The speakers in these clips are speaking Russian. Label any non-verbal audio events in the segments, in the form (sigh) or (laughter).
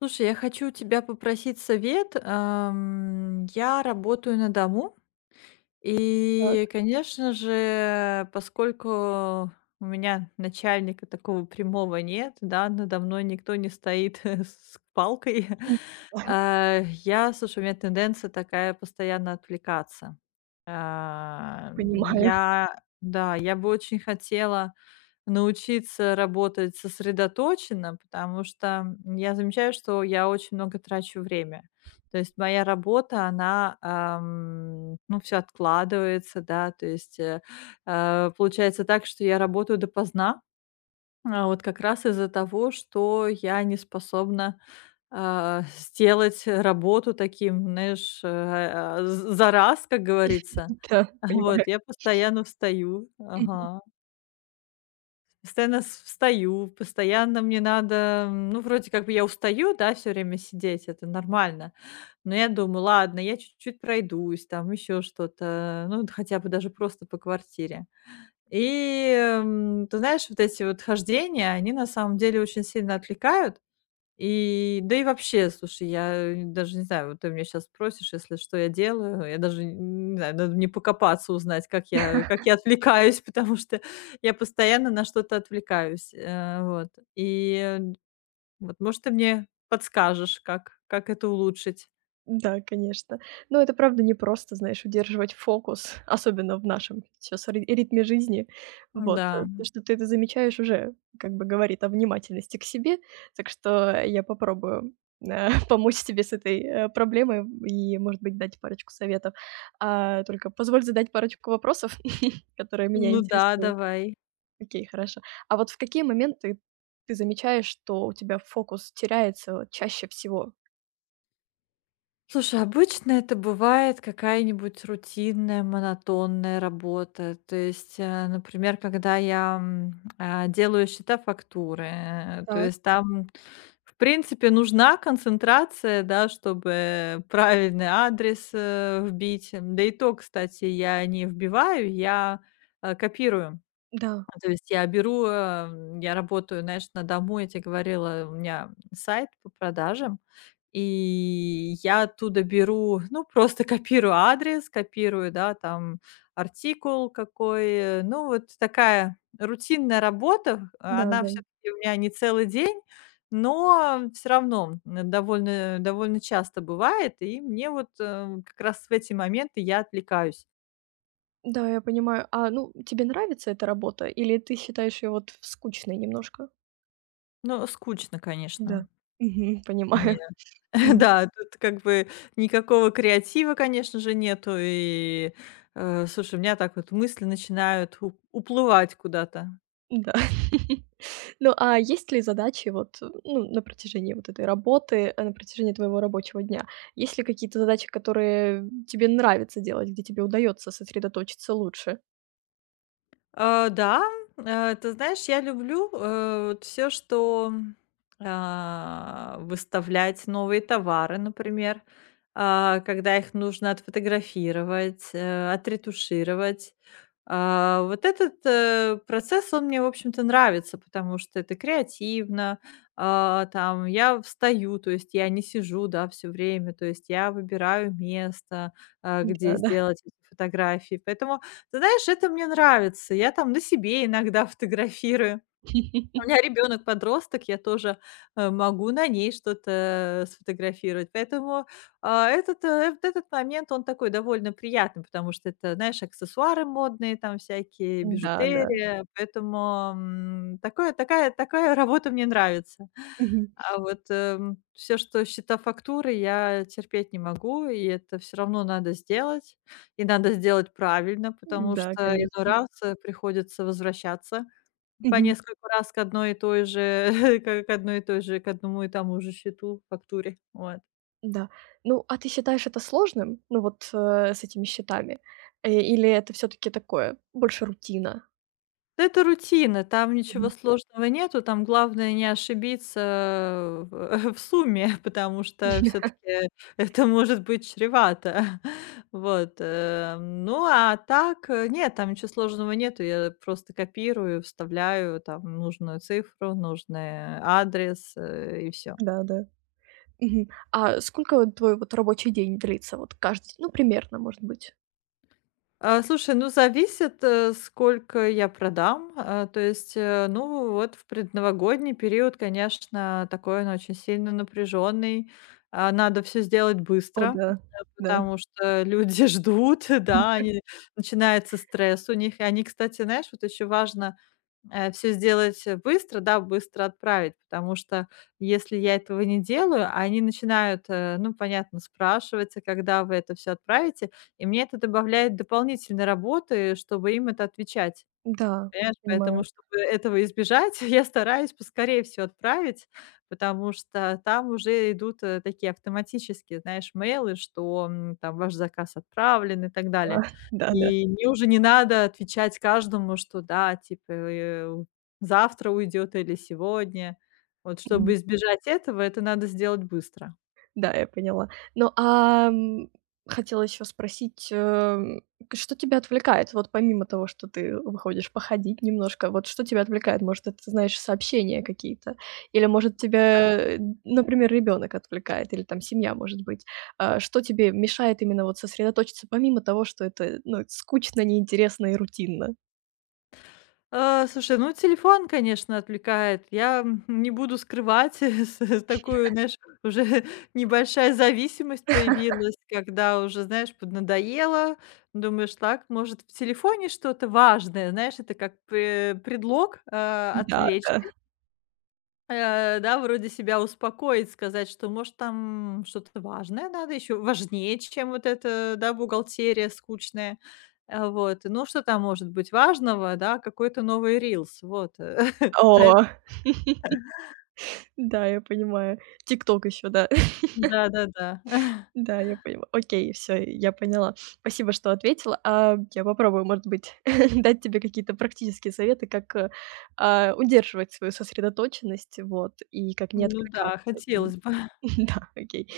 Слушай, я хочу тебя попросить совет. Я работаю на дому, и, Так. конечно же, поскольку у меня начальника такого прямого нет, да, надо мной никто не стоит (laughs) с палкой, м, а, я, слушай, у меня тенденция такая постоянно отвлекаться. А, Понимаю. (laughs) Я, да, я бы очень хотела научиться работать сосредоточенно, потому что я замечаю, что я очень много трачу время. То есть моя работа, она, ну, все откладывается, да. То есть получается так, что я работаю допоздна, вот как раз из-за того, что я не способна, сделать работу таким, знаешь, э, а, з за раз, как говорится. Да, (laughs) понимаю. Вот, я постоянно встаю. Мгм. Ага. Постоянно с встаю, постоянно мне надо, ну, вроде как бы я устаю, да, все время сидеть, это нормально. Но я думаю: "Ладно, я чуть-чуть пройдусь, там еще что-то, ну, хотя бы даже просто по квартире". И ты знаешь, вот эти вот хождения, они на самом деле очень сильно отвлекают. И, да и вообще, слушай, я даже не знаю, вот ты меня сейчас спросишь, если что я делаю, я даже не знаю, надо мне покопаться, узнать, как я отвлекаюсь, (laughs) потому что я постоянно на что-то отвлекаюсь. Вот. И, э, вот, может, ты мне подскажешь, как это улучшить. Да, конечно. Но это правда не просто, знаешь, удерживать фокус, (laughs) особенно в нашем сейчас ритме жизни. Вот, Да. то, что ты это замечаешь, уже как бы говорит о внимательности к себе. Так что, я попробую, э, (laughs) помочь тебе с этой, проблемой и, может быть, дать парочку советов. Только позволь задать парочку вопросов, (laughs) которые меня Ну да, интересуют. давай. Окей, хорошо. А вот в какие моменты ты замечаешь, что у тебя фокус теряется вот, чаще всего? Слушай, обычно это бывает какая-нибудь рутинная, монотонная работа. То есть, например, когда я делаю счета фактуры, то Так. есть там, в принципе, нужна концентрация, да, чтобы правильный адрес вбить. Да и то, кстати, я не вбиваю, я копирую. Да, Ну, то есть я беру, я работаю, знаешь, на дому, я тебе говорила, у меня сайт по продажам, и я оттуда беру, ну, просто копирую адрес, копирую, да, там, артикул какой, ну, вот такая рутинная работа, да, она да. все-таки у меня не целый день, но все равно довольно, довольно часто бывает, и мне вот как раз в эти моменты я отвлекаюсь. Да, я понимаю. Ну, тебе нравится эта работа или ты считаешь ее вот скучной немножко? Ну, скучно, конечно. Да. Мгм, понимаю. (laughs) Мгм. Да, тут как бы никакого креатива, конечно же, нету. Слушай, у меня так вот мысли начинают уплывать куда-то. Да. (laughs) Ну, а есть ли задачи вот, ну, на протяжении вот этой работы, на протяжении твоего рабочего дня? Есть ли какие-то задачи, которые тебе нравится делать, где тебе удается сосредоточиться лучше? Да, ты знаешь, я люблю все, что, выставлять новые товары, например, когда их нужно отфотографировать, отретушировать. Вот этот процесс, он мне, в общем-то, нравится, потому что это креативно. Там я встаю, то есть я не сижу, да, все время, то есть я выбираю место, где Да, да. сделать эти фотографии. Поэтому, ты знаешь, это мне нравится. Я там на себе иногда фотографирую. У (laughs) меня ребенок подросток, я тоже, могу на ней что-то, сфотографировать. Поэтому, вот этот момент, он такой довольно приятный, потому что это, знаешь, аксессуары модные там всякие, Да, да. бижутерия. Поэтому, м, такое такая такая работа мне нравится. Мгм. А вот все, что счета, фактуры, я терпеть не могу, и это все равно надо сделать. И надо сделать правильно, потому Да, что иной конечно. раз, приходится возвращаться. По Мгм. несколько раз к одной и той же, (laughs) к одной и той же, к одному и тому же счету, фактуре. Вот. Да. Ну, а ты считаешь это сложным? Ну, вот, с этими счетами? Или это все таки такое, больше рутина? Да. Это рутина, там ничего Мгм. сложного нету, там главное не ошибиться в (laughs) в сумме, потому что все таки это может быть чревато. (laughs) Ну, а так, нет, там ничего сложного нету. Я просто копирую, вставляю там нужную цифру, нужный адрес, и все. Да, да. Мгм. А сколько вот твой вот рабочий день длится? Вот каждый, ну, примерно, может быть? Слушай, ну, зависит, э, сколько я продам. А, то есть, э, ну, вот в предновогодний период, конечно, такой он очень сильно напряженный. А, надо все сделать О быстро, да, э, да. потому что люди (laughs) ждут, да, (laughs) они начинается стресс у них. И они, кстати, знаешь, вот еще важно все сделать, э, быстро, да, быстро отправить, потому что если я этого не делаю, они начинают, э, ну, понятно, спрашивать: "А когда вы это все отправите?" И мне это добавляет дополнительной работы, чтобы им это отвечать. Да, Понимаешь, поэтому, понимаю. чтобы этого избежать, (laughs) я стараюсь поскорее все отправить, потому что там уже идут, э, такие автоматические, знаешь, мейлы, что, м, там ваш заказ отправлен и так А, далее. (laughs) да, да. И мне уже не надо отвечать каждому, что да, типа, э, у- завтра уйдет или сегодня. Вот чтобы избежать этого, это надо сделать быстро. Да, я поняла. Ну, хотела еще спросить, к что тебя отвлекает? Вот помимо того, что ты выходишь походить немножко, вот что тебя отвлекает? Может, это, знаешь, сообщения какие-то? Или, может, тебя, например, ребенок отвлекает, или там семья, может быть. Что тебе мешает именно вот сосредоточиться, помимо того, что это, ну, скучно, неинтересно и рутинно? А, Слушай, ну, телефон, конечно, отвлекает. Я не буду скрывать, (laughs) с такую, знаешь, уже (laughs) небольшая зависимость появилась, когда уже, знаешь, поднадоело. Думаешь: "Так, может, в телефоне что-то важное?" Знаешь, это как предлог, Да, отвлечься. да. Да, вроде себя успокоить, сказать, что, может, там что-то важное надо, еще важнее, чем вот эта, да, бухгалтерия скучная. Вот. Ну, что там может быть важного, да, какой-то новый рилс, вот. (laughs) А О, эт (laughs) да, я понимаю. "Тикток" еще, да. да-да-да. (laughs) Да, я поняла. Окей, все, я поняла. Спасибо, что ответила. Я попробую, может быть, (laughs) дать тебе какие-то практические советы, как, удерживать свою сосредоточенность, вот, и как не Ну да, отвлекаться. хотелось бы. (laughs) (laughs) Да, окей.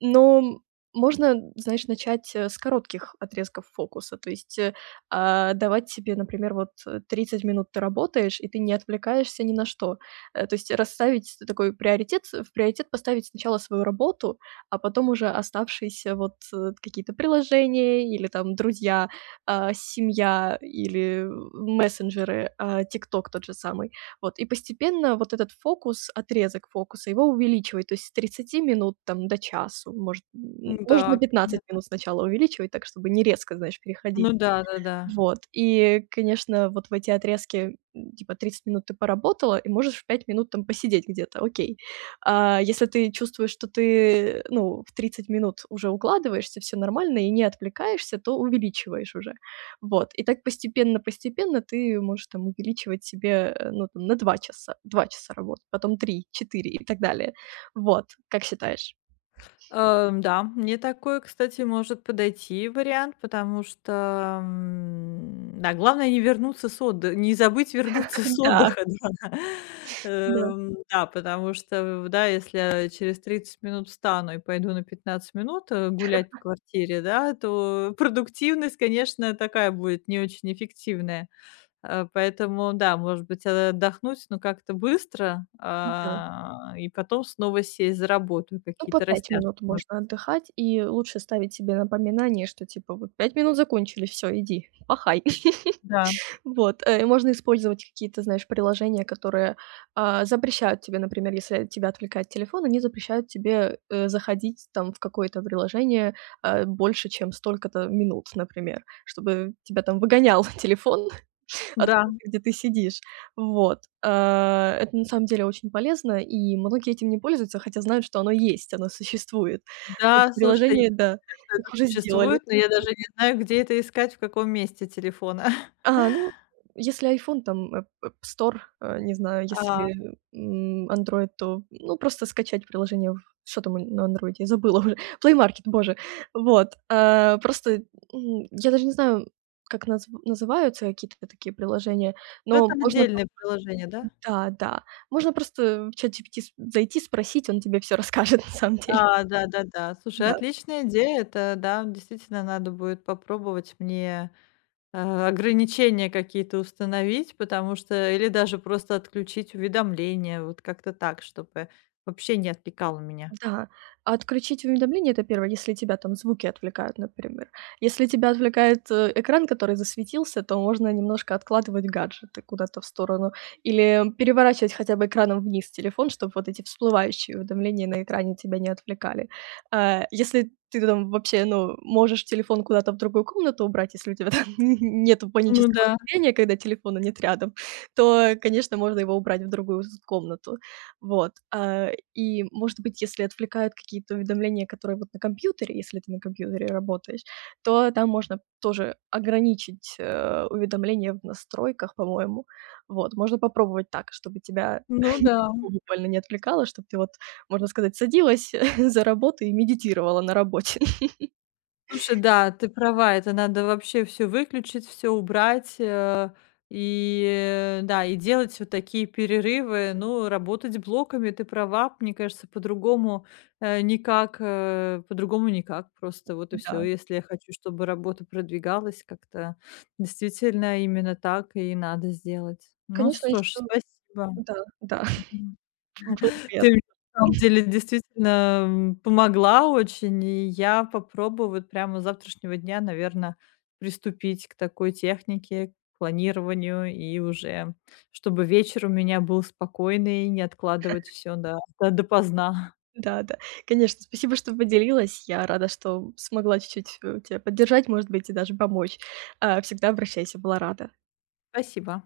Но можно, знаешь, начать, с коротких отрезков фокуса. То есть, давать себе, например, вот, 30 минут ты работаешь, и ты не отвлекаешься ни на что. То есть расставить такой приоритет, в приоритет поставить сначала свою работу, а потом уже оставшиеся вот, какие-то приложения или там друзья, семья или мессенджеры, "Тикток" тот же самый. Вот, и постепенно вот этот фокус, отрезок фокуса, его увеличивать, то есть с тридцати минут там до часу, может, можно Да, на 15 понятно. минут сначала увеличивать, так чтобы не резко, знаешь, переходить. Ну да-да-да. Вот, и, конечно, вот в эти отрезки, типа 30 минут ты поработала и можешь 5 минут там посидеть где-то, окей. А если ты чувствуешь, что ты, ну, в 30 минут уже укладываешься, все нормально и не отвлекаешься, то увеличиваешь уже. Вот, и так постепенно-постепенно ты можешь там увеличивать себе, ну, там на два часа работы, потом 3, 4 и так далее. Вот, как считаешь? Да, мне такой, кстати, может подойти вариант, потому что, да, главное не вернуться с отдыха, не забыть вернуться с (laughs) Да, отдыха, да. (laughs) да, Да, потому что, да, если я через 30 минут встану и пойду на 15 минут гулять по квартире, да, то (laughs) продуктивность, конечно, такая будет не очень эффективная. Поэтому, да, может быть, отдохнуть, но как-то быстро, да. И потом снова сесть за работу, и Ну, по какие-то 5 растяжки. минут можно отдыхать, и лучше ставить себе напоминание, что типа вот 5 минут закончились, все иди, пахай. Да, Вот, можно использовать какие-то, знаешь, приложения, которые, запрещают тебе, например, если тебя отвлекает телефон, они запрещают тебе, заходить там в какое-то приложение, больше, чем столько-то минут, например, чтобы тебя там выгонял (laughs) телефон (laughs) да, откуда ты, где ты сидишь. Вот, это на самом деле очень полезно, и многие этим не пользуются, хотя знают, что оно есть, оно существует. Эти да, слушай, я приложения, да, знаю, что их это уже сделали. существует, но я даже не знаю, где это искать, в каком месте телефона. (laughs) Ну, если iPhone, там, App Store, не знаю, А, если, андроид, то, ну, просто скачать приложение в. Что там на андроиде? Я забыла уже. (laughs) Play Market, боже. Вот, просто, я даже не знаю, как называются какие-то такие приложения, но ну, это можно отдельное просто. приложение, да? Да, да. Можно просто в ChatGPT с зайти, спросить, он тебе все (laughs) расскажет на самом деле. Да-да-да. Слушай, Да. отличная идея. Это, да, действительно надо будет попробовать мне, ограничения какие-то установить, потому что или даже просто отключить уведомления, вот как-то так, чтобы вообще не отвлекало меня. Да, а отключить уведомления — это первое. Если тебя там звуки отвлекают, например. Если тебя отвлекает, экран, который засветился, то можно немножко откладывать гаджеты куда-то в сторону или переворачивать хотя бы экраном вниз телефон, чтобы вот эти всплывающие уведомления на экране тебя не отвлекали. Если ты там вообще, ну, можешь телефон куда-то в другую комнату убрать, если у тебя там (laughs) нету Ну панического да, состояния, когда телефона нет рядом, то, конечно, можно его убрать в другую комнату. Вот, и, может быть, если отвлекают какие-то уведомления, которые вот на компьютере, если ты на компьютере работаешь, то там можно тоже ограничить, уведомления в настройках, по-моему. Вот, можно попробовать так, чтобы тебя ну да. буквально не отвлекало, чтобы ты вот, можно сказать, садилась (laughs) за работу и медитировала на работе. (laughs) Слушай, да, ты права, это надо вообще все выключить, все убрать, и да, и делать вот такие перерывы. Ну, работать блоками, ты права, мне кажется, по-другому, никак, по-другому никак. Просто вот и все. Да, Если я хочу, чтобы работа продвигалась как-то, действительно, именно так и надо сделать. Ну конечно, что ж, еще спасибо. да, да, Мгм. (laughs) было Ты мне приятно. на самом деле действительно, помогла очень, и я попробую вот прямо с завтрашнего дня, наверное, приступить к такой технике, к планированию, и уже чтобы вечер у меня был спокойный, не откладывать все до до допоздна. Да, да. Конечно, спасибо, что поделилась. Я рада, что смогла чуть-чуть, тебя поддержать, может быть, и даже помочь. Всегда обращайся, была рада. (laughs) Спасибо.